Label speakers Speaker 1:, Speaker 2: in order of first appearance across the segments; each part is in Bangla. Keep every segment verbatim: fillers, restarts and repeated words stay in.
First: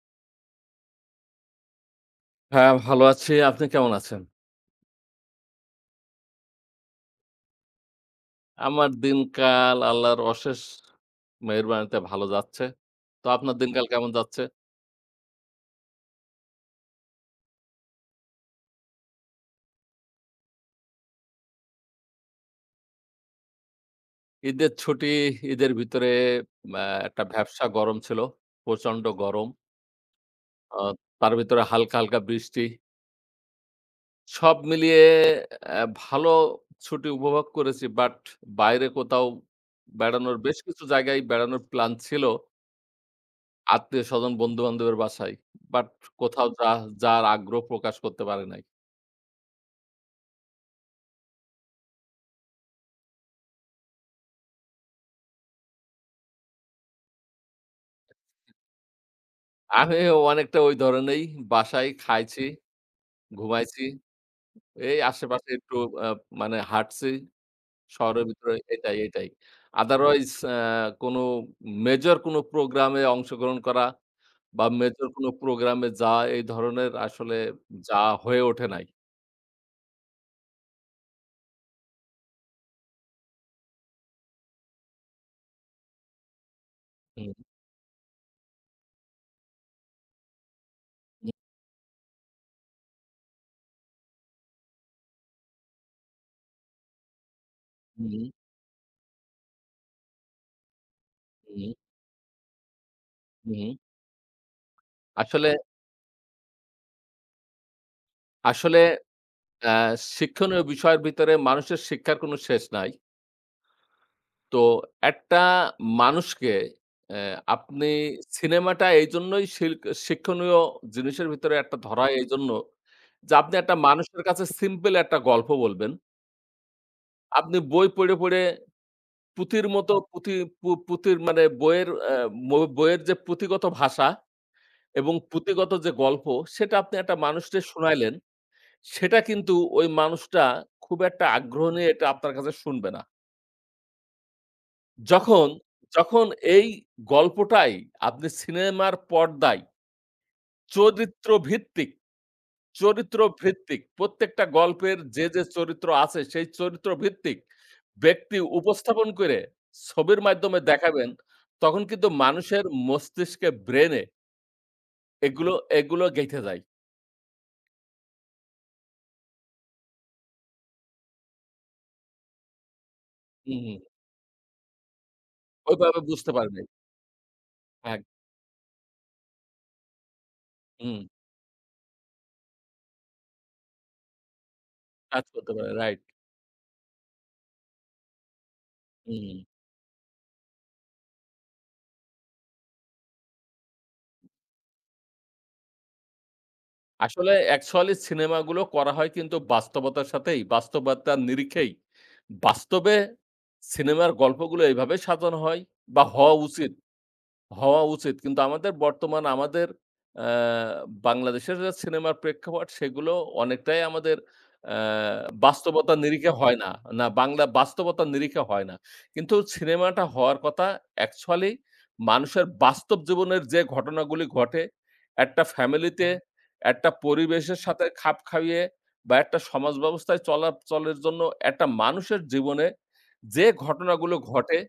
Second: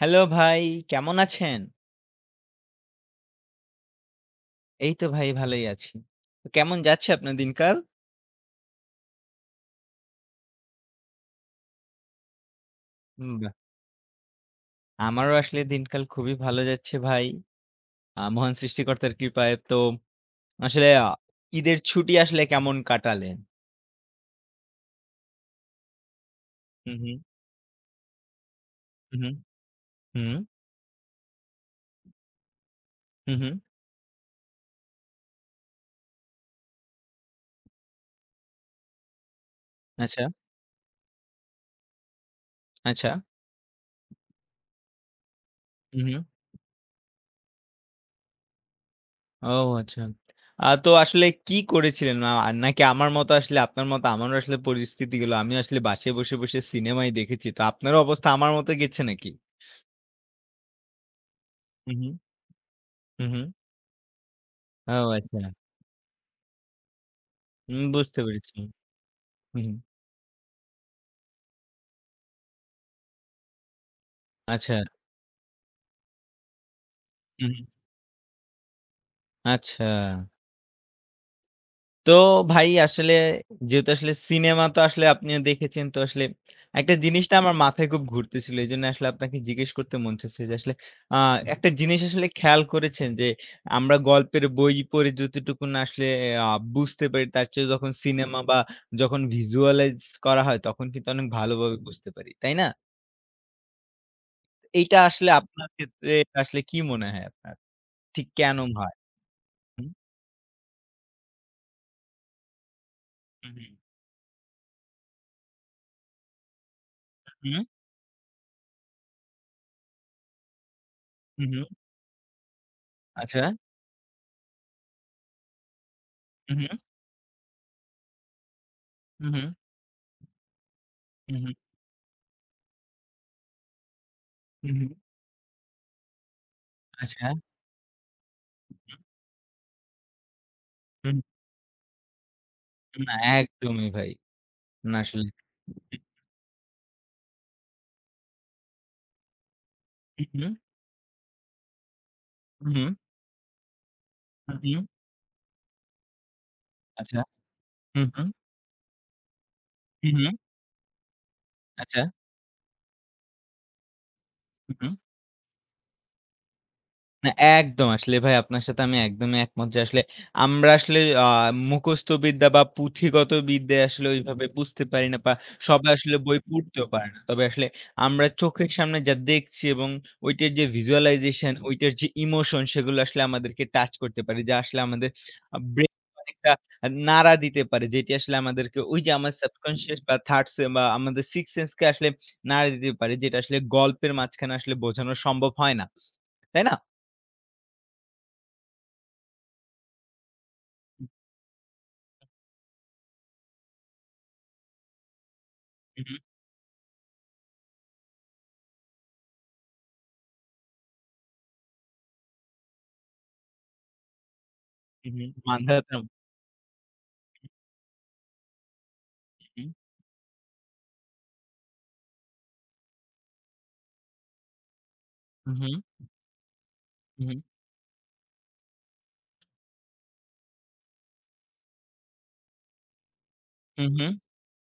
Speaker 1: হ্যালো ভাই, কেমন আছেন?
Speaker 2: হ্যাঁ, ভালো আছি। আপনি কেমন আছেন?
Speaker 1: এই তো ভাই, ভালোই আছি। কেমন যাচ্ছে আপনার দিনকাল?
Speaker 2: আমার দিনকাল আল্লাহর অশেষ মেহেরবানিতে, ভালো যাচ্ছে। তো
Speaker 1: হুম। বা
Speaker 2: আপনার দিনকাল কেমন যাচ্ছে?
Speaker 1: আমারও আসলে দিনকাল, খুবই ভালো যাচ্ছে ভাই, আ মহান সৃষ্টিকর্তার কৃপায়। তো আসলে আ ঈদের ছুটি আসলে কেমন কাটালেন?
Speaker 2: ঈদের ছুটি, ঈদের ভিতরে আ
Speaker 1: হুম, হুম।
Speaker 2: একটা ভ্যাপসা গরম ছিল। প্রচন্ড
Speaker 1: হু, হু।
Speaker 2: গরম
Speaker 1: হুম।
Speaker 2: অহ তার ভেতরে হালকা, হালকা বৃষ্টি
Speaker 1: হু, হু।
Speaker 2: সব মিলিয়ে এ ভালো ছুটি উপভোগ করেছি। বাট, বাইরে কোথাও
Speaker 1: আচ্ছা।
Speaker 2: বেড়ানোর, বেশ কিছু জায়গায় বেড়ানোর প্ল্যান ছিল
Speaker 1: আচ্ছা।
Speaker 2: আত্মীয়স্বজন, বন্ধুবান্ধবের বাসায়। বাট,
Speaker 1: হু, হু।
Speaker 2: কোথাও যা যার আগ্রহ প্রকাশ করতে পারে নাই।
Speaker 1: ও! আচ্ছা। আ তো আসলে কি করেছিলেন? না নাকি আমার মতো, আসলে আপনার মতো আমারও আসলে পরিস্থিতি গুলো। আমিও আসলে বাসায় বসে, বসে সিনেমায় দেখেছি। তো আপনার অবস্থা, আমার মতো গেছে নাকি?
Speaker 2: আরেহ অনেকটা ঐ ধরণেই। বাসায়
Speaker 1: হু, হু।
Speaker 2: খাইছি,
Speaker 1: হু, হু।
Speaker 2: ঘুমাইছি।
Speaker 1: ও!
Speaker 2: এই
Speaker 1: আচ্ছা।
Speaker 2: আশেপাশে একটু আ মানে হাঁটছি।
Speaker 1: হুম, বুঝতে
Speaker 2: শহরের ভিতরে
Speaker 1: পেরেছি।
Speaker 2: এটাই, এটাই।
Speaker 1: হু।
Speaker 2: আদারওয়াইস অ্যা কোনো, মেজর কোন প্রোগ্রামে অংশগ্রহণ করা বা
Speaker 1: আচ্ছা।
Speaker 2: মেজর কোন প্রোগ্রাম এ যায়, এই ধরণের আসলে
Speaker 1: হুম।
Speaker 2: যাওয়া হয়ে ওঠে নাই।
Speaker 1: আচ্ছা। তো ভাই আসলে যেহেতু আসলে সিনেমা তো আসলে আপনিও দেখেছেন তো আসলে একটা জিনিসটা
Speaker 2: হুম।
Speaker 1: আমার মাথায় খুব ঘুরতেছিল এইজন্য আসলে আপনাকে জিজ্ঞেস করতে মন চাচ্ছে। যে আসলে আ
Speaker 2: উম।
Speaker 1: একটা জিনিস আসলে খেয়াল করেছেন যে, আমরা গল্পের বই পড়ে যতটুকু না আসলে এ আ বুঝতে পারি, তার চেয়ে যখন
Speaker 2: হুম।
Speaker 1: সিনেমা বা যখন visualize করা হয়, তখন কিন্তু অনেক
Speaker 2: হুম।
Speaker 1: ভালোভাবে বুঝতে পারি। তাই না?
Speaker 2: হুম।
Speaker 1: এইটা আসলে
Speaker 2: আসলে
Speaker 1: আপনার ক্ষেত্রে এটা আসলে কি মনে হয় আপনার? ঠিক কেন
Speaker 2: আসলে
Speaker 1: হয়?
Speaker 2: আ
Speaker 1: হুম।
Speaker 2: শিক্ষণীয় বিষয়ের ভিতরে মানুষের শিক্ষার কোনো শেষ নাই।
Speaker 1: হুম, হুম।
Speaker 2: তো, একটা মানুষকে এ্যা
Speaker 1: হু, হুম।
Speaker 2: আপনি সিনেমাটা এইজন্যই শিল্ক শিক্ষণীয় জিনিসের
Speaker 1: হুম,
Speaker 2: ভিতরে
Speaker 1: হুম।
Speaker 2: একটা ধরা এইজন্য যে
Speaker 1: আচ্ছা।
Speaker 2: আপনি একটা মানুষের কাছে সিম্পল একটা গল্প বলবেন
Speaker 1: হুম, হুম।
Speaker 2: আপনি বই পইড়ে, পইড়ে
Speaker 1: হুম, হুম।
Speaker 2: পুঁথির মতো পুঁথি পু পুঁথির
Speaker 1: হুম,
Speaker 2: মানে
Speaker 1: হুম।
Speaker 2: বইয়ের আ ব বইয়ের যে পুঁথিগত ভাষা
Speaker 1: হুম, হুম।
Speaker 2: এবং পুঁথিগত যে গল্প, সেটা আপনি একটা
Speaker 1: আচ্ছা।
Speaker 2: মানুষরে শুনাইলেন।
Speaker 1: হু, হুম।
Speaker 2: সেটা কিন্তু ওই মানুষটা খুব
Speaker 1: হুম।
Speaker 2: একটা আগ্রহ নিয়ে এটা আপনার কাছে শুনবে না।
Speaker 1: না। একদমই ভাই। না, আসলে
Speaker 2: যখন
Speaker 1: হু, হু।
Speaker 2: যখন এই গল্পটাই আপনি সিনেমার পর্দায়
Speaker 1: হুম, হুম।
Speaker 2: চরিত্রভিত্তিক
Speaker 1: হু, হুম।
Speaker 2: চরিত্রভিত্তিক প্রত্যেকটা
Speaker 1: হু, হুম।
Speaker 2: গল্পের যে, যে চরিত্র আছে, সেই
Speaker 1: আচ্ছা।
Speaker 2: চরিত্রভিত্তিক
Speaker 1: হুম, হুম।
Speaker 2: ব্যক্তি উপস্থাপন কইরে
Speaker 1: হুম,
Speaker 2: ছবির
Speaker 1: হুম।
Speaker 2: মাইধ্যমে দেখাবেন, তখন কিন্তু
Speaker 1: আচ্ছা।
Speaker 2: মানুষের মস্তিষ্কে ব্রেইনে
Speaker 1: হু, হু।
Speaker 2: এগুলো, এগুলো গেঁথে যায়।
Speaker 1: না একদম, আসলে ভাই আপনার সাথে আমি একদমই একমত যে আসলে আমরা আসলে আ মুখস্থ বিদ্যা বা পুঁথিগত
Speaker 2: হুম, হুম।
Speaker 1: বিদ্যায় আসলে ওইভাবে বুঝতে পারি না, বা
Speaker 2: ওই
Speaker 1: সবাই
Speaker 2: বাবে
Speaker 1: আসলে
Speaker 2: বুঝতে
Speaker 1: বই
Speaker 2: পারবে নাই।
Speaker 1: পড়তেও পারে না। তবে আসলে
Speaker 2: এগ
Speaker 1: আমরা চোখের সামনে যা দেখছি এবং ঐটার যে
Speaker 2: হুম।
Speaker 1: visualization ঐটার যে ইমোশন, সেগুলো আসলে আমাদেরকে টাচ করতে পারে। যা আসলে আমাদের
Speaker 2: কাজ করতে
Speaker 1: আ
Speaker 2: পারে রাইট।
Speaker 1: ব্রেইনে একটা আ নাড়া দিতে পারে, যেটি আসলে আমাদেরকে ওই যে আমার
Speaker 2: উম
Speaker 1: subconscious বা থার্ড সে বা আমাদের সিক্সথ সেন্স কে আসলে নাড়া দিতে পারে, যেটা আসলে গল্পের মাঝখানে আসলে বোঝানো সম্ভব হয় না। তাই না?
Speaker 2: আসলে অ্যাকচুয়ালি সিনেমা গুলো করা হয় কিন্তু বাস্তবতার সাথেই, বাস্তবতার নিরিখেই। বাস্তবে সিনেমার গল্পগুলো এভাবে সাধন হয় বা
Speaker 1: হু, হু।
Speaker 2: হওয়া উচিত, হওয়া উচিত। কিন্তু আমাদের বর্তমানে আমাদের অ্যা বাংলাদেশের যা সিনেমার প্রেক্ষাপট, সেগুলো অনেকটাই আমাদের আ
Speaker 1: হু,
Speaker 2: বাস্তবতার
Speaker 1: হু। [unintelligible]
Speaker 2: নিরিখে হয় না, না বাংলা বাস্তবতার নিরিখে হয় না। কিন্তু
Speaker 1: উহুম।
Speaker 2: সিনেমাটা হওয়ার কতা অ্যাকচুয়ালি মানুষের বাস্তব জীবনের যে ঘটনা গুলি ঘটে, একটা
Speaker 1: হু, হু।
Speaker 2: ফ্যামিলি তে, একটা
Speaker 1: হু, হু।
Speaker 2: পরিবেশের সাথে খাপ খাউয়ে বা একটা সমাজ ব্যবস্থায় চলাচলের জন্য একটা মানুষের জীবনে যে ঘটনাগুলো
Speaker 1: উহু।
Speaker 2: ঘটে,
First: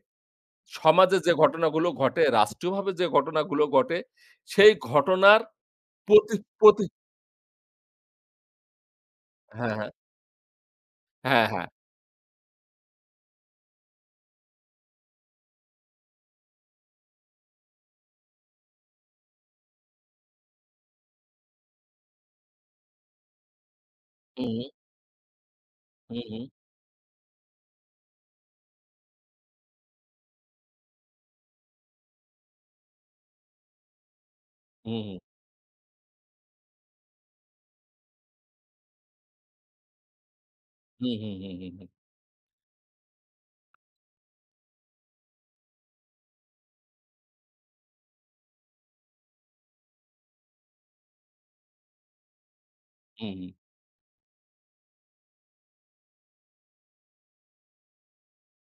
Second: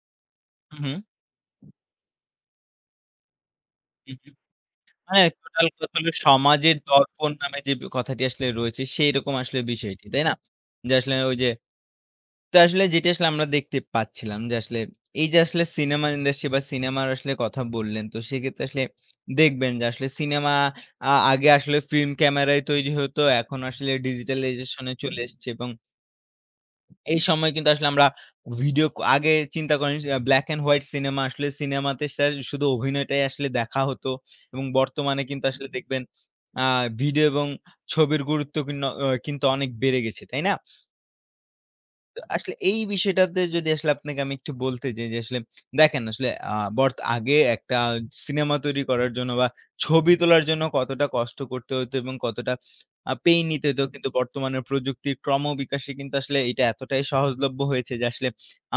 Speaker 1: উহু।
Speaker 2: সমাজে যে ঘটনাগুলো ঘটে, রাষ্ট্রীয়ভাবে যে ঘটনাগুলো গটে,
Speaker 1: উহু।
Speaker 2: সেই
Speaker 1: হ্যাঁ,
Speaker 2: ঘটনার
Speaker 1: টোটাল কথা হল
Speaker 2: প্রতি
Speaker 1: সমাজের
Speaker 2: প্রতি
Speaker 1: দর্পণ নামে যে ব্যা কথাটি আসলে রয়েছে, সেইরকম আসলে
Speaker 2: হ্যাঁ, হ্যাঁ।
Speaker 1: বিষয়টি তাই না? যে আসলে ওই
Speaker 2: হ্যাঁ,
Speaker 1: যে
Speaker 2: হ্যাঁ।
Speaker 1: তো আসলে যেটি আসলে আমরা দেখতে পাচ্ছিলাম যে আসলে এই যে আসলে সিনেমা ইন্ডাস্ট্রি বা সিনেমার আসলে কথা বললেন তো সেক্ষেত্রে আসলে দেখবেন যে আসলে সিনেমা আ আগে আসলে ফিল্ম ক্যামেরাই তৈরি হত। এখন আসলে
Speaker 2: উম
Speaker 1: digitalization এ চলে এসছে এবং
Speaker 2: হুঁ, হুঁ।
Speaker 1: এই সময় কিন্তু আসলে আমরা ভিডিও ক আগে চিন্তা করেন black and white সিনেমা আসলে সিনেমাতে স্যার শুধু অভিনয়টাই আসলে দেখা হতো। এবং
Speaker 2: হু, হু।
Speaker 1: বর্তমানে কিন্তু আসলে দেখবেন আ ভিডিও এবং ছবির গুরুত্ব ভিন্ন অ কিন্তু অনেক বেড়ে গেছে। তাই না?
Speaker 2: হু, হু, হু, হু, হু।
Speaker 1: ত আসলে এই বিষয়টাতে যদি আসলে আপনাকে আমি একটু বলতে যাই যে, আসলে দেখেন আসলে আ বরতো আগে একটা সিনেমা তৈরি করার জন্য বা, ছবি তোলার জন্য কতটা কষ্ট করতে হইতো এবং কতটা আ
Speaker 2: হু,
Speaker 1: পেইন
Speaker 2: হু।
Speaker 1: নিতে হইতো। কিন্তু বর্তমানের প্রযুক্তির ক্রমবিকাশে কিন্তু আসলে এটা এতটাই সহজলভ্য হয়েছে। যে আসলে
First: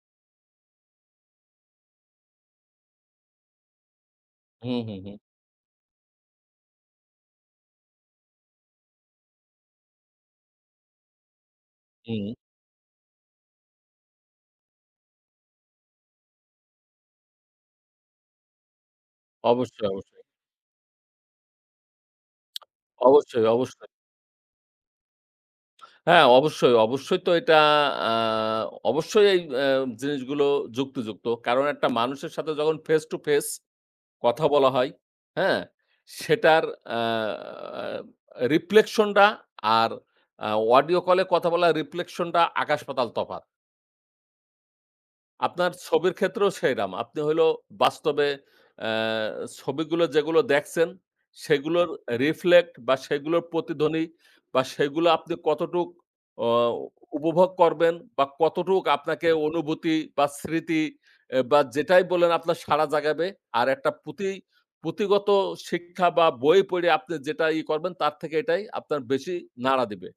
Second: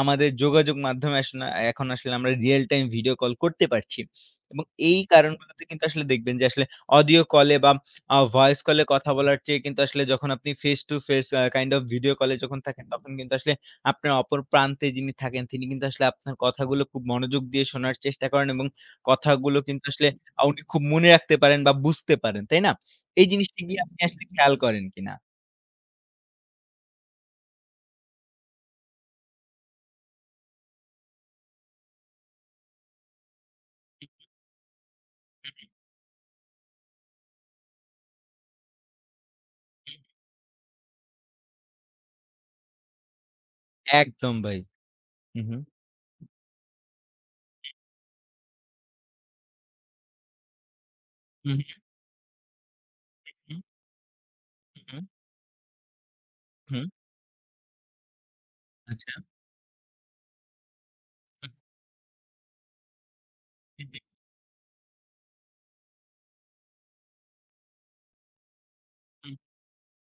Speaker 1: আমাদের যোগাযোগ মাধ্যমে য়াস্না এখন আসলে আমরা real time video call করতে পারছি। এবং
Speaker 2: হু, হু,
Speaker 1: এই
Speaker 2: হু।
Speaker 1: কারণগুলোতে কিন্তু আসলে দেখবেন যে আসলে অডিও কলে বা, আ ভয়েস কলে কথা বলার চেয়ে কিন্তু আসলে যখন আপনি face to face, a kind of video call
Speaker 2: হুম।
Speaker 1: এ যখন থাকেন, তখন কিন্তু আসলে আপনার অপর প্রান্তে যিনি থাকেন, তিনি কিন্তু আসলে আপনার কথাগুলো খুব মনোযোগ দিয়ে শোনার চেষ্টা করেন। এবং কথাগুলো
Speaker 2: অবশ্যই,
Speaker 1: কিন্তু আসলে
Speaker 2: অবশ্যই।
Speaker 1: আ উনি খুব মনে রাখতে পারেন বা, বুঝতে পারেন। তাই না? এই
Speaker 2: অবশ্যই,
Speaker 1: জিনিসটি গিয়ে
Speaker 2: অবশ্যই।
Speaker 1: আপনি আসলে খেয়াল করেন কিনা?
Speaker 2: হ্যাঁ। অবশ্যই, অবশ্যই। তো এইটা আ অবশ্যই এই এ্যা জিনিসগুলো যুক্তিযুক্ত। কারণ, একটা মানুষের সাথে যখন face to face
Speaker 1: হু, হু।
Speaker 2: কথা বলা হয়।
Speaker 1: হু,
Speaker 2: হ্যাঁ?
Speaker 1: হু।
Speaker 2: সেটার আ আ রিপ্লেকশন্ডা আর
Speaker 1: হু।
Speaker 2: আ অডিও কলে কথা বলার রিপ্লেকশন্ডা আকাশ-পাতাল তফাত।
Speaker 1: একদম ভাই। হু, হু।
Speaker 2: আপনার ছবির ক্ষেত্রেও সেইরাম। আপনি হইলো
Speaker 1: হুম।
Speaker 2: বাস্তবে অ্যা ছবিগুলো যেগুলো দেখছেন,
Speaker 1: হুম, হুম।
Speaker 2: সেগুলোর রিফ্লেক্ট বা সেগুলোর
Speaker 1: উহুম।
Speaker 2: প্রতিধ্বনি বা
Speaker 1: হুম।
Speaker 2: সেগুলো আপনি কতটুক অ
Speaker 1: হুম।
Speaker 2: উপভোগ করবেন বা কতটুক
Speaker 1: আচ্ছা।
Speaker 2: আপনাকে অনুভূতি বা স্মৃতি এ
Speaker 1: হুম।
Speaker 2: বা যেটাই বললেন, আপনার সাড়া জাগাবে। আর
Speaker 1: হুম,
Speaker 2: একটা
Speaker 1: হুম।
Speaker 2: পুঁথি পুঁথিগত শিক্ষা বা বই পইড়া, আপনি যেটা ইয়ে করবেন, তার থেকে এটাই আপনার
Speaker 1: হুম।
Speaker 2: বেশি নাড়া দিবে।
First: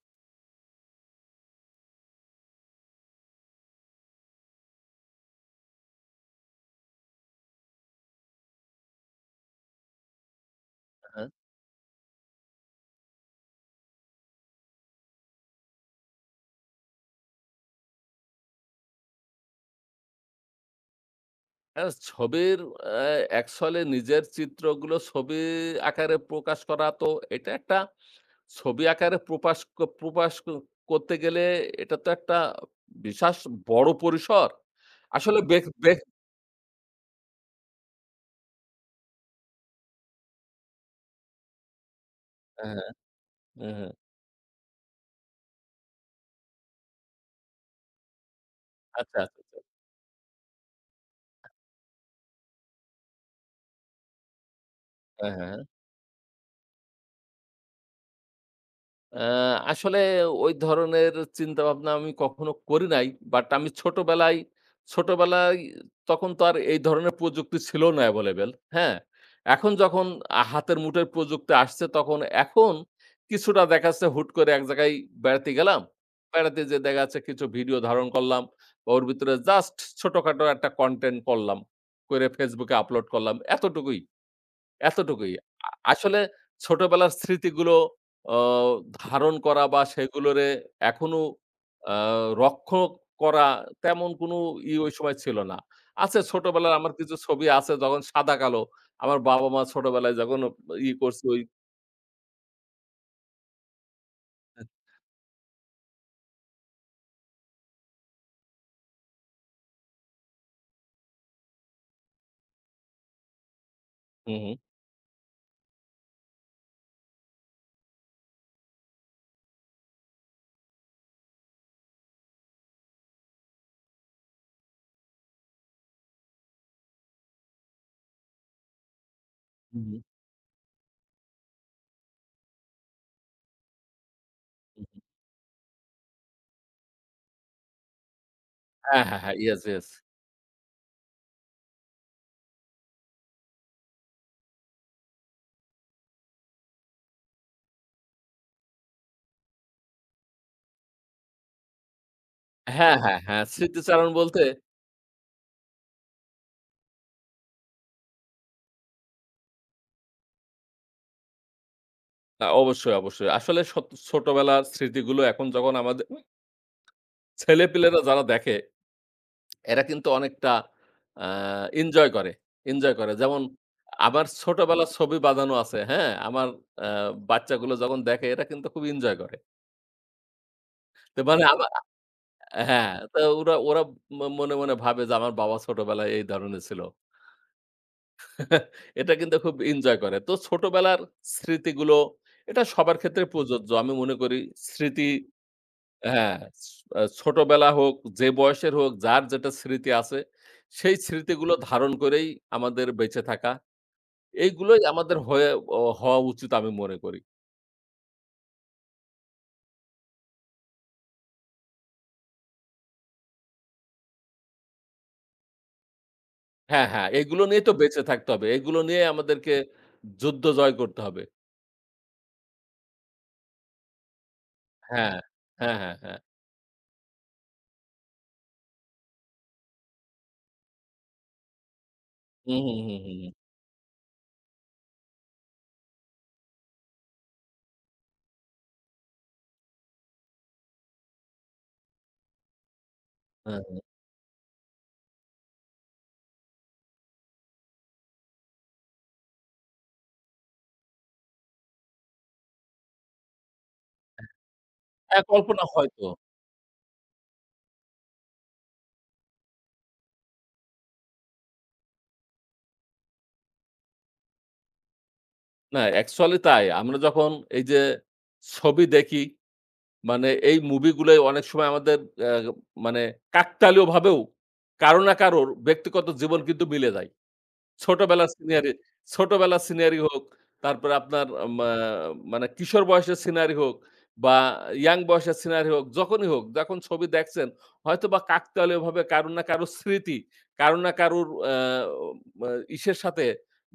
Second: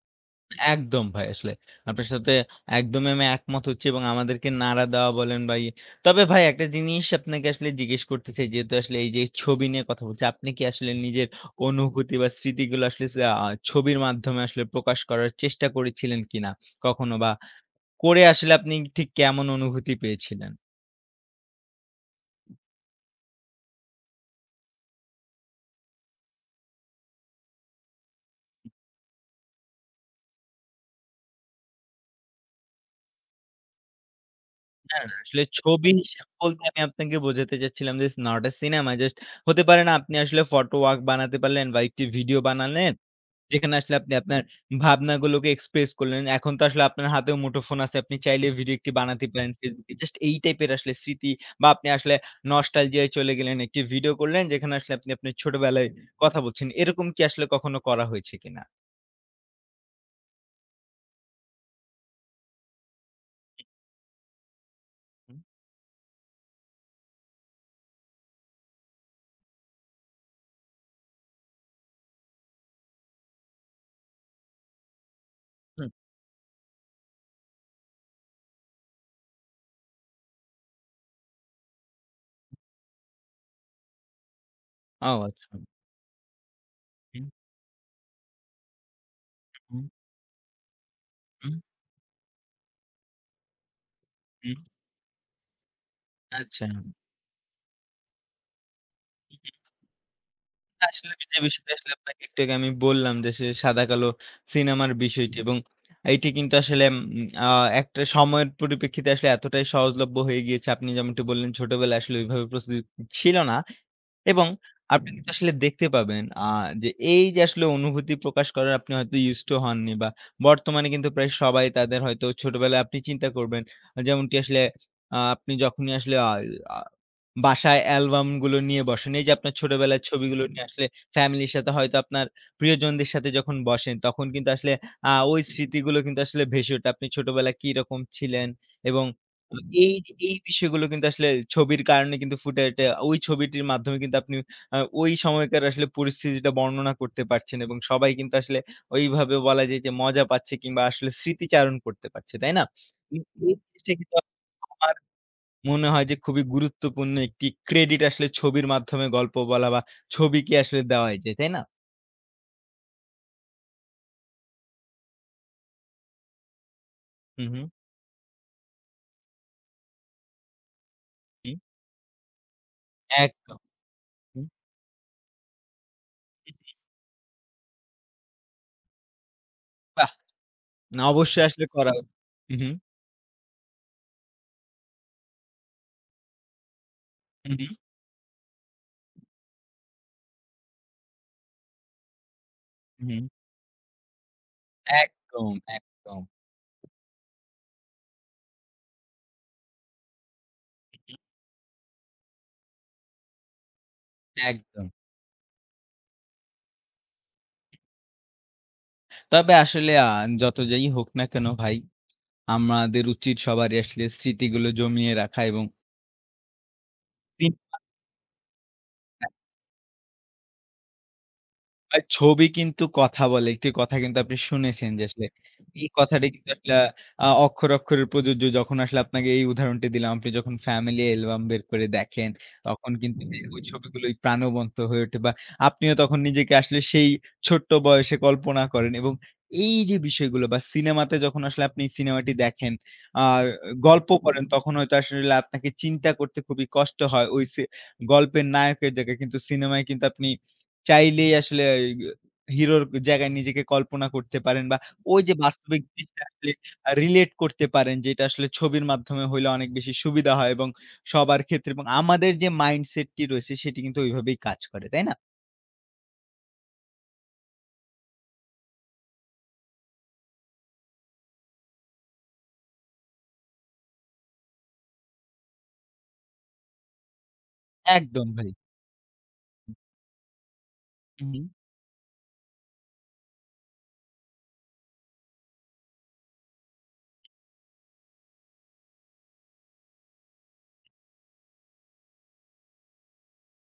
Speaker 1: একদম ভাই আসলে। আপনার সাথে একদমই আমি একমত হচ্ছি এবং আমাদেরকে নাড়া দেওয়া বলেন ভাই। তবে ভাই একটা জিনিস আপনাকে আসলে জিজ্ঞেস করতে চাই, যেহেতু আসলে এই যে ছবি নিয়ে কথা বলছি। আপনি কি আসলে
Speaker 2: হ্যাঁ।
Speaker 1: নিজের অনুভূতি বা স্মৃতিগুলো আসলে, সা আ ছবির মাধ্যমে আসলে প্রকাশ করার চেষ্টা করেছিলেন কিনা কখনো? বা করে আসলে আপনি ঠিক, কেমন অনুভূতি পেয়েছিলেন?
Speaker 2: হ্যাঁ, ছবির অ্যা একছলি নিজের চিত্রগুলো, ছবি আকারে প্রকাশ করা। তো এটা একটা, ছবি আকারে প্রপাশ ক প্রপাশ করতে গেলে, এটা তো একটা বিশাশ বড় পরিসর।
Speaker 1: না, না।
Speaker 2: আসলে
Speaker 1: আসলে
Speaker 2: বেক
Speaker 1: ছবি
Speaker 2: বে
Speaker 1: হিসেব বলতে আমি আপনাকে বোঝাতে চাচ্ছিলাম, it's not a cinema, just হতে পারে না? আপনি আসলে ফটো ওয়ার্ক বানাতে পারলেন বা একটি ভিডিও
Speaker 2: হ্যাঁ, হ্যাঁ।
Speaker 1: বানালেন।
Speaker 2: হুম,
Speaker 1: যেখানে
Speaker 2: হুম।
Speaker 1: আসলে আপনি আপনার ভাবনাগুলোকে এক্সপ্রেস করলেন। এখন তো আসলে আপনার হাতেও মুঠোফোন আছে। আপনি চাইলে ভিডিও একটি
Speaker 2: আচ্ছা,
Speaker 1: বানাতে প্লান,
Speaker 2: আচ্ছা।
Speaker 1: Facebook এ। জাস্ট এই টাইপের আসলে স্মৃতি বা আপনি আসলে নস্টালজিয়া -য় চলে গেলেন. একটি ভিডিও করলেন যেখানে, আসলে আপনি
Speaker 2: হ্যাঁ,
Speaker 1: আপনার
Speaker 2: হ্যাঁ।
Speaker 1: ছোটবেলায় কথা বলছেন। এরকম কি আসলে কখনো করা হয়েছে কিনা?
Speaker 2: অ্যা আসলে ওই ধরনের চিন্তা ভাবনা আমি কখনো করি নাই। বাট আমি ছোটবেলায়
Speaker 1: হুম।
Speaker 2: ছোটবেলায় তখন তো আর এই ধরনের প্রযুক্তি ছিল না এভেইলেবেল হ্যাঁ? এখন যখন আ হাতের মুঠোয় প্রযুক্তি আসছে, তখন এখন কিছুটা দেখা যাচ্ছে হুট করে এক জায়গায় বেড়াতে গেলাম।
Speaker 1: হুম।
Speaker 2: বেড়াতে যেয়ে দেখা যাচ্ছে কিছু ভিডিও ধারণ করলাম। ওর ভিতরে জাস্ট ছোটখাটো একটা content করলাম। করে Facebook এ আপলোড করলাম। এতটুকুই
Speaker 1: ও,
Speaker 2: এতটুকুই।
Speaker 1: আচ্ছা।
Speaker 2: আ আসলে ছোটবেলার
Speaker 1: হুম।
Speaker 2: স্মৃতিগুলো অ ধারণ
Speaker 1: উ
Speaker 2: করা বা,
Speaker 1: হুম।
Speaker 2: সেগুলোরে এখনো
Speaker 1: হুম।
Speaker 2: আ রক্ষণ করা, তেমন কোন
Speaker 1: হুম।
Speaker 2: ইয়ে ঐ সময় ছিল না। আছে,
Speaker 1: আচ্ছা।
Speaker 2: ছোটবেলায় আমার কিছু ছবি আছে। যখন সাদা কালো আমার
Speaker 1: উ
Speaker 2: বাবা
Speaker 1: উম।
Speaker 2: মা ছোটবেলায় যখন ইয়ে
Speaker 1: আসলে
Speaker 2: করছে,
Speaker 1: যে
Speaker 2: ওই
Speaker 1: বিষয়টা আসলে আপনাকে একটু আগে আমি বললাম যে, সে সাদাকালো
Speaker 2: আচ্ছা।
Speaker 1: সিনেমার বিষয়টি এবং এটি কিন্তু আসলে উম অ্যা একটা সময়ের পরিপ্রেক্ষিতে আসলে এতটাই সহজলভ্য হয়ে গিয়েছে। আপনি যেমনটি বললেন ছোটবেলায় আসলে ওইভাবে প্রস্তুতি উ ছিল না।
Speaker 2: হু,
Speaker 1: এবং
Speaker 2: হু।
Speaker 1: আপনি কিন্তু আসলে দেখতে পাবেন, অ্যা যে এইযে আসলে অনুভূতি প্রকাশ করার আপনি হয়তো used to হননি বা, বর্তমানে কিন্তু প্রায় সবাই তাদের হয়তো ছোটবেলায় আপনি চিন্তা করবেন। আ যেমনটি আসলে আ আপনি যখনই আসলে অ্যা অ্যা বাসায় অ্যালবামগুলো নিয়ে বসেন। এইযে আপনার
Speaker 2: হু, হু।
Speaker 1: ছোটবেলায় ছবিগুলো নিয়ে আসলে ফ্যামিলির সাথে হয়তো আপনার প্রিয়জনদের সাথে যখন বসেন, তখন কিন্তু আসলে
Speaker 2: হুম, হুম।
Speaker 1: আ ওই স্মৃতিগুলো কিন্তু আসলে ভেসে ওঠে আপনি ছোটবেলায় কিরকম ছিলেন?
Speaker 2: হ্যাঁ,
Speaker 1: এবং
Speaker 2: হ্যাঁ, হ্যাঁ।
Speaker 1: অ
Speaker 2: ইয়েস, ইয়েস।
Speaker 1: এইযে এই বিষয়গুলো কিন্তু আসলে ছবির কারণে কিন্তু ফুটে উঠে, ঐ ছবিটির মাধ্যমে কিন্তু আপনি ওই সময়কার আসলে পরিস্থিতিটা বর্ণনা করতে পারছেন। এবং সবাই কিন্তু আসলে ওইভাবে বলা যায় যে, মজা পাচ্ছে কিংবা আসলে স্মৃতিচারণ করতে পারছে। তাই না?
Speaker 2: হ্যাঁ, হ্যাঁ,
Speaker 1: কিন্তু
Speaker 2: হ্যাঁ।
Speaker 1: এই জিনিস্টা
Speaker 2: স্মৃতিচারণ
Speaker 1: কিন্তু
Speaker 2: বলতে
Speaker 1: [unintelligible] আমার মনে হয় যে খুবই গুরুত্বপূর্ণ একটি ক্রেডিট আসলে ছবির মাধ্যমে গল্প বলা বা, ছবিকে আসলে দেওয়াই যায়, তাই না?
Speaker 2: আ অবশ্যই, অবশ্যই। আসলে সত ছোটবেলার স্মৃতিগুলো এখন যখন আমাদে
Speaker 1: হুম, হুম।
Speaker 2: ছেলেপেলেরা যারা দেখে। এরা কিন্তু অনেকটা অ্যা
Speaker 1: হুম।
Speaker 2: এনজয় করে, এনজয় করে। যেমন
Speaker 1: একদম।
Speaker 2: আমার
Speaker 1: হুম।
Speaker 2: ছোটবেলার ছবি বাজানো আছে, হ্যাঁ? আমার অ্যা বাচ্চাগুলো যখন দেখে, এরা কিন্তু খুব এনজয় করে
Speaker 1: বাহ!
Speaker 2: তে বানে
Speaker 1: অবশ্যই
Speaker 2: আবা
Speaker 1: আসলে করাও হুম, হুম।
Speaker 2: হ্যাঁ। তো ওরা ওরা মনে, মনে ভাবে যে, আমার বাবা ছোটবেলায় এই ধরনের ছিল
Speaker 1: হুম, হুম।
Speaker 2: এটা কিন্তু খুব এনজয় করে। তো ছোটবেলার স্মৃতিগুলো, এটা সবার ক্ষেত্রে
Speaker 1: হুম।
Speaker 2: প্রযোজ্য। আমি মনে করি স্মৃতি
Speaker 1: একদম, একদম।
Speaker 2: হ্যাঁ, হ্যাঁ। সি আ ছোটবেলা হোক, যে বয়সের হোক, যার যেটা স্মৃতি আছে, সেই স্মৃতিগুলো ধারণ করেই আমাদের বেঁচে থাকা। এইগুলোই
Speaker 1: একদম।
Speaker 2: আমাদের হয়ে অ হওয়া উচিত, আমি মনে করি।
Speaker 1: তবে আসলে আ যত যাই হোক না কেন ভাই, আমাদের উচিত সবারই আসলে স্মৃতিগুলো জমিয়ে রাখা এবং
Speaker 2: হ্যাঁ, হ্যাঁ। এগুলো
Speaker 1: দি
Speaker 2: নিয়ে তো বেঁচে থাকতে হবে। এগুলো নিয়ে
Speaker 1: অ্যা
Speaker 2: আমাদেরকে, যুদ্ধ জয় করতে হবে।
Speaker 1: ভাই ছবি কিন্তু কথা বলে। একটি কথা কিন্তু আপনি শুনেছেন। যে
Speaker 2: হ্যাঁ।
Speaker 1: আসলে,
Speaker 2: হ্যাঁ,
Speaker 1: এই
Speaker 2: হ্যাঁ, হ্যাঁ।
Speaker 1: কথাটা কিন্তু আসলে আ আ অক্ষরে, অক্ষরে প্রযোজ্য। যখন আসলে আপনাকে এই উদাহরণটা দিলাম। আপনি যখন ফ্যামিলি অ্যালবাম বের করে দেখেন।
Speaker 2: হুম, হুম,
Speaker 1: তখন
Speaker 2: হুম, হুম,
Speaker 1: কিন্তু
Speaker 2: হুম।
Speaker 1: ওই ছবিগুলোই প্রাণবন্ত হয়ে ওঠে বা আপনিও তখন নিজেকে আসলে সেই, ছোট্ট বয়সে কল্পনা করেন। এবং এই যে বিষয়গুলো বা সিনেমাতে যখন আসলে, আপনি সিনেমাটি দেখেন। আ
Speaker 2: হ্যাঁ, হ্যাঁ।
Speaker 1: গল্প পড়েন, তখন হয়তো আসলে আপনাকে চিন্তা করতে খুবই কষ্ট হয়, হইসে। গল্পের নায়কের জায়গায়, কিন্তু সিনেমায় কিন্তু আপনি চাইলেই আসলে এগ হিরোর জায়গায় নিজেকে কল্পনা করতে পারেন বা ওই
Speaker 2: হ্যাঁ,
Speaker 1: যে
Speaker 2: কল্পনা
Speaker 1: বাস্তবিক
Speaker 2: হয়তো।
Speaker 1: জিনিসটা আসলে, আ রিলেট করতে পারেন যে, এটা আসলে ছবির মাধ্যমে হইলে অনেক বেশি সুবিধা হয়। এবং সবার ক্ষেত্রে এবং আমাদের যে মাইন্ডসেট টি রয়েছে, সেটি কিন্তু ঐভাবেই কাজ করে। তাই না?
Speaker 2: না, অ্যাকচুয়ালি তাই। আমরা যখন এইযে ছবি দেখি, মানে এই মুভিগুলো অনেক সময় আমাদের আ মানে কাকতালীয়ভাবেও কারো না কারোর ব্যক্তিগত জীবন কিন্তু মিলে যায়।
Speaker 1: একদম
Speaker 2: ছোটবেলার
Speaker 1: ভাই।
Speaker 2: scenery ছোটবেলার
Speaker 1: উ
Speaker 2: scenery হোক। তারপরে আপনার
Speaker 1: হুম।
Speaker 2: য়া মা মানে কিশোর বয়সের scenery হোক বা, young বয়সের scenery হোক, যখনই হোক, যখন ছবি দেখছেন, হয়তোবা কাকতালীয়ভাবে কারো না কারো স্মৃতি, কারো না কারোর আ আম অ ইসের সাথে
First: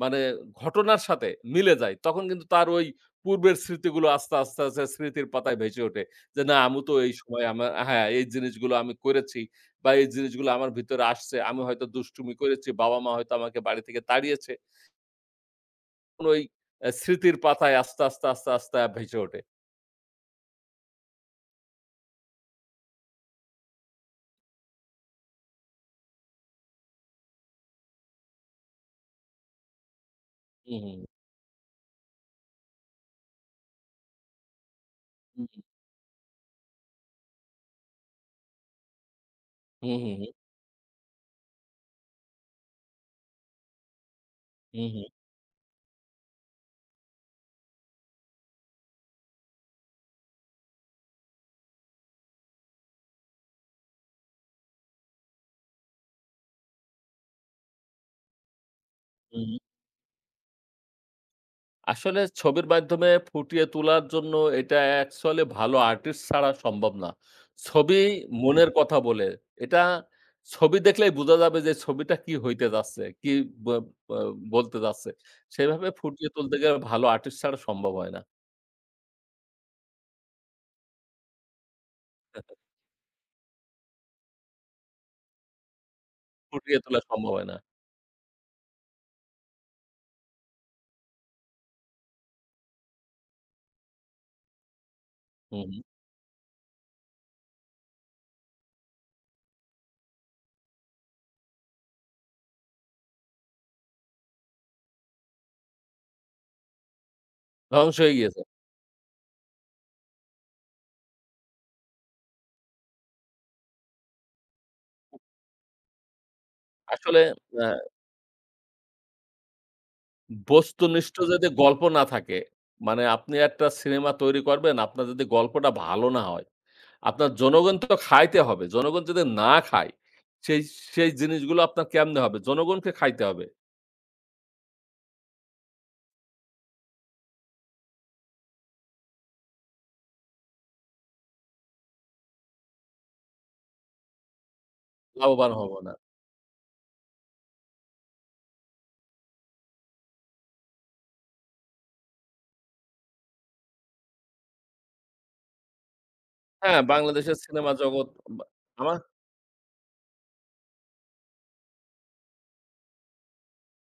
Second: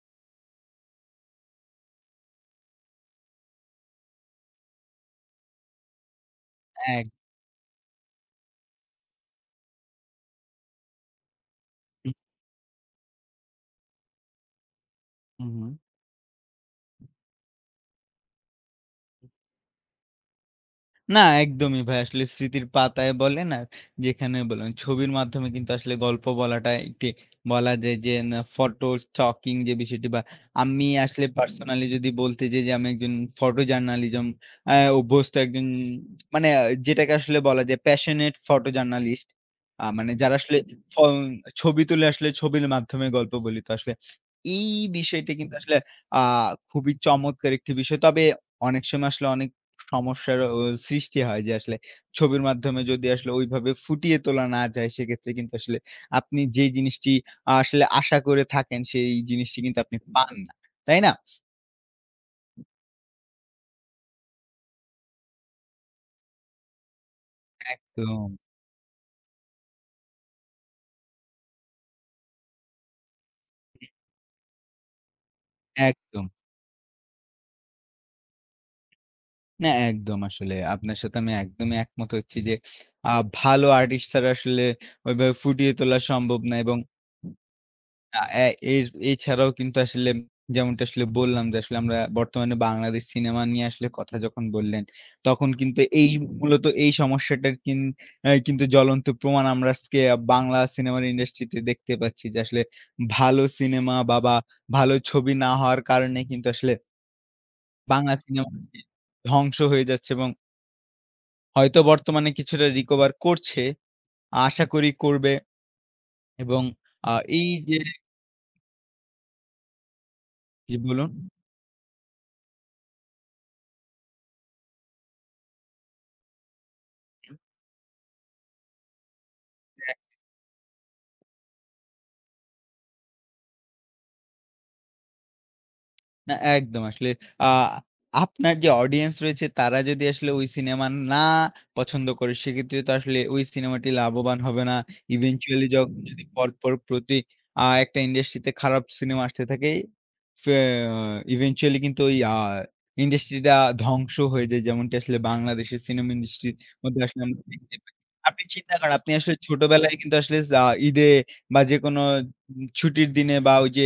Speaker 2: মানে ঘটনার সাথে মিলে যায়। তখন কিন্তু তার ঐ পূর্বের স্মৃতিগুলো আস্তে, আস্তে, আস্তে স্মৃতির পাতায় ভেসে ওঠে। যে, না, "আমি তো
Speaker 1: এক
Speaker 2: এই সময় আমার" হ্যাঁ, "এই জিনিসগুলো আমি করেছি বা, এই জিনিসগুলো আমার ভিতরে আসছে। আমি হয়তো
Speaker 1: হু।
Speaker 2: দুষ্টুমি করেছি, বাবা-মা হয়তো আমাকে বাড়ি থেকে তাড়িয়েছে।"
Speaker 1: হু, হু।
Speaker 2: তখন ওই স্মৃতির পাতায় আস্তে, আস্তে, আস্তে, আস্তে আ ভেসে
Speaker 1: হু।
Speaker 2: ওঠে।
Speaker 1: না, একদমই ভাই। আসলে স্মৃতির পাতায় বলেন আর যেখানে বলেন, ছবির মাধ্যমে কিন্তু আসলে গল্প বলাটা একটি বলা যায় যে, না photo stocking যে বিষয়টি বা,
Speaker 2: হু,
Speaker 1: আমি
Speaker 2: হু।
Speaker 1: আসলে পার্সোনালি যদি বলতে যাই যে, আমি একজন photo journalism আ অভ্যস্ত
Speaker 2: হু।
Speaker 1: একজন মানে আ যেটাকে আসলে বলা যায় passionate photo journalist। আ
Speaker 2: হু, হু,
Speaker 1: মানে
Speaker 2: হু।
Speaker 1: যারা আসলে ফ ছবি তুলে, আসলে ছবির মাধ্যমে গল্প বলি তো আসলে। এই
Speaker 2: হু, হু।
Speaker 1: বিষয়টা কিন্তু আসলে আ খুবই চমৎকার একটি বিষয়। তবে অনেক সময় আসলে অনেক সমস্যার অ সৃষ্টি হয় যে, আসলে ছবির মাধ্যমে যদি আসলে ওইভাবে ফুটিয়ে তোলা না যায়, সেক্ষেত্রে কিন্তু আসলে আপনি যে জিনিসটি আ আসলে আশা করে থাকেন, সেই
Speaker 2: হু, হু।
Speaker 1: জিনিসটি কিন্তু আপনি পান না। তাই না?
Speaker 2: আসলে ছবির মাধ্যমে ফুটিয়ে তোলার জন্য এটা অ্যাকচুয়ালি ভালো আর্টিস্ট ছাড়া সম্ভব না। ছবি
Speaker 1: একদম।
Speaker 2: মনের কথা বলে এটা ছবি দেখলেই বোঝা যাবে যে ছবিটা কি হইতে যাচ্ছে, কি বো
Speaker 1: হু।
Speaker 2: আ আ বলতে যাচ্ছে। সেভাবে ফুটিয়ে
Speaker 1: একদম।
Speaker 2: তুলতে গে ভালো আর্টিস্ট ছাড়া সম্ভব অয় না।
Speaker 1: না একদম আসলে। আপনার সাথে আমি একদমই একমত হচ্ছি
Speaker 2: হ্যাঁ,
Speaker 1: যে
Speaker 2: তো।
Speaker 1: আ ভালো আর্টিস্ট ছাড়া আসলে ওইভাবে ফুটিয়ে তোলা সম্ভব না এবং
Speaker 2: ফুটিয়ে তোলা সম্বব অয় না।
Speaker 1: আ এ এর এছাড়াও কিন্তু আসলে যেমনটা আসলে বললাম, যে আসলে আমরা বর্তমানে বাংলাদেশ সিনেমা নিয়ে আসলে কথা যখন বললেন, তখন
Speaker 2: হু,
Speaker 1: কিন্তু
Speaker 2: হু।
Speaker 1: এই মূলত এই সমস্যাটার কিন অ্যা কিন্তু জ্বলন্ত প্রমাণ আমরা আচকে বাংলা সিনেমার ইন্ডাস্ট্রিতে দেখতে পাচ্ছি, যে আসলে ভালো সিনেমা বা, বা ভালো ছবি না হওয়ার কারণে কিন্তু আসলে
Speaker 2: ধ্বংস হয়ে
Speaker 1: বাংলা
Speaker 2: গিয়েছে।
Speaker 1: সিনেমা আজকে ধ্বংস হয়ে যাচ্ছে এবং হয়তো বর্তমানে কিছুটা রিকভার করছে, আশা করি করবে এবং আ
Speaker 2: আসলে
Speaker 1: এই
Speaker 2: অ্যা
Speaker 1: যে জি,
Speaker 2: বস্তু
Speaker 1: বলুন।
Speaker 2: নিষ্ট যদি গল্প না থাকে মানে আপনি একটা সিনেমা তৈরি করবেন আপনার যদি গল্পটা ভালো না হয়। আপনার
Speaker 1: উম
Speaker 2: জনগণ তো খাইতে হবে। জনগণ যদি না খায়
Speaker 1: অ্যা
Speaker 2: সেই, সেই জিনিসগুলো আপনার কেমনে হবে জনগণকে খাইতে হবে।
Speaker 1: না। একদম আসলে আ আপনার যে অডিয়েন্স রয়েছে তারা যদি আসলে ওই সিনেমা না পছন্দ করে। সেক্ষেত্রে তো আসলে ওই সিনেমাটি লাভবান হবে না।
Speaker 2: লাভবান
Speaker 1: eventually
Speaker 2: হব
Speaker 1: য
Speaker 2: না।
Speaker 1: যদি পরপর প্রতি আ একটা ইন্ডাস্ট্রি তে খারাপ সিনেমা আসতে থাকে। ফে eventually কিন্তু ওই আ ইন্ডাস্ট্রিটা ধ্বংস হয়ে যায়। যেমনটি আসলে বাংলাদেশের সিনেমা ইন্ডাস্ট্রির
Speaker 2: হ্যাঁ,
Speaker 1: মধ্যে আসলে
Speaker 2: বাংলাদেশের
Speaker 1: আমরা
Speaker 2: সিনেমা
Speaker 1: দেখতে পাই।
Speaker 2: জগৎ বা
Speaker 1: আপনি চিন্তা
Speaker 2: আমা
Speaker 1: করেন, আপনি আসলে ছোটবেলায় কিন্তু আসলে যা ঈদে বা যেকোনো উম ছুটির দিনে বা ওই যে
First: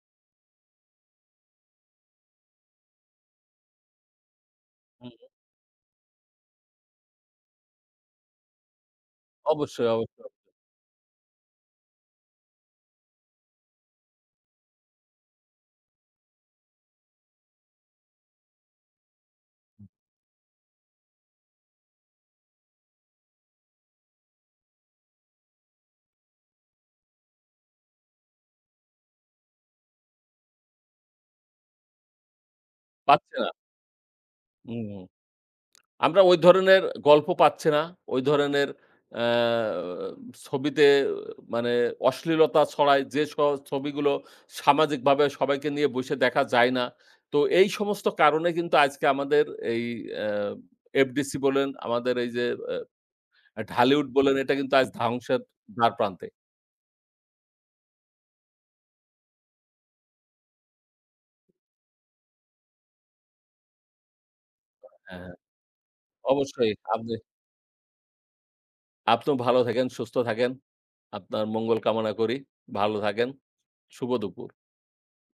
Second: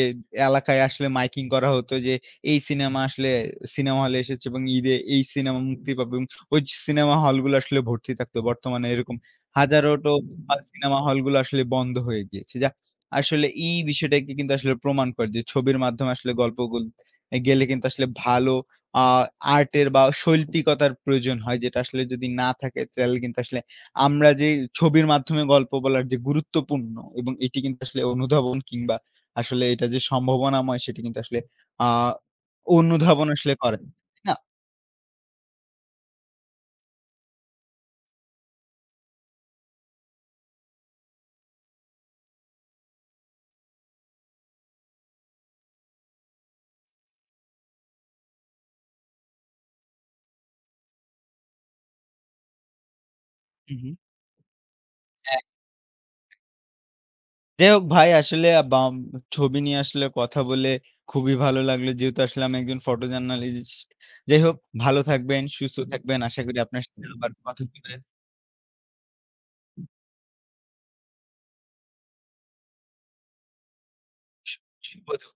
Speaker 1: এলাকায় আসলে মাইকিং করা হতো। যে এই সিনেমা আসলে সিনেমা হলে এসেচে এবং ঈদে
Speaker 2: হুম।
Speaker 1: এই সিনেমা মুক্তি পাবং। অইজ সিনেমা হলগুলা আসলে ভর্তি থাকত। বর্তমানে এরকম
Speaker 2: অবশ্যই,
Speaker 1: হাজারোটো
Speaker 2: অবশ্যই।
Speaker 1: ভাল সিনেমা হলগুলো আসলে বন্ধ হয়ে গিয়েছে। যাহ আসলে এই বিষয়টাকে কিন্তু আসলে প্রমাণ করে। যে ছবির মাধ্যম আসলে গল্পগুলো, গেলে কিন্তু আসলে ভালো আ আর্টের বা শৈল্পিকতার প্রয়োজন হয়। যেটা আসলে যদি না থাকে চাইলে কিন্তু আসলে আমরা যেই ছবির মাধ্যমে গল্প বলার যে গুরুত্বপূর্ণ এবং এটি কিন্তু আসলে অনুধাবন কিংবা আসলে এটা যে সম্ভাবনাময় সেটি কিন্তু আসলে আ অনুধাবন
Speaker 2: পাচ্ছে না।
Speaker 1: আসলে করে। তাই না?
Speaker 2: উহু, আমরা ওই ধরনের গল্প পাচ্ছি না, ওই ধরনের আ ছবিতে মানে অশ্লীলতা ছড়ায়। যে স ছবিগুলো সামাজিক বাবে সবাইকে নিয়ে বইসে দেখা যায় না। তো এই সমস্ত কারণে কিন্তু আইজকে আমাদের এই আ এফডিসি বলেন, আমাদের এই যে আ
Speaker 1: হুম, হুম।
Speaker 2: ঢালিউড বলেন এটা কিন্তু আজ
Speaker 1: অ্যা
Speaker 2: ধাংশের দ্বারপ্রান্তে।
Speaker 1: যাই হোক ভাই আসলে আব আম ছবি নিয়ে আসলে কথা বলে খুবই ভালো লাগলো। যেহেতু আসলে আমি একজন photojournalist যাই হোক ভালো
Speaker 2: হ্যাঁ, হ্যাঁ।
Speaker 1: থাকবেন, সুস্থ থাকবেন। আশা করি
Speaker 2: অবশ্যই
Speaker 1: আপনার সাথে
Speaker 2: আমনে
Speaker 1: আবার কথা হবে।
Speaker 2: আপনিও ভালো থাকেন। সুস্থ থাকেন। আপনার মঙ্গল কামনা করি ভালো থাকেন। শুভ দুপুর।
Speaker 1: শু শুভ দু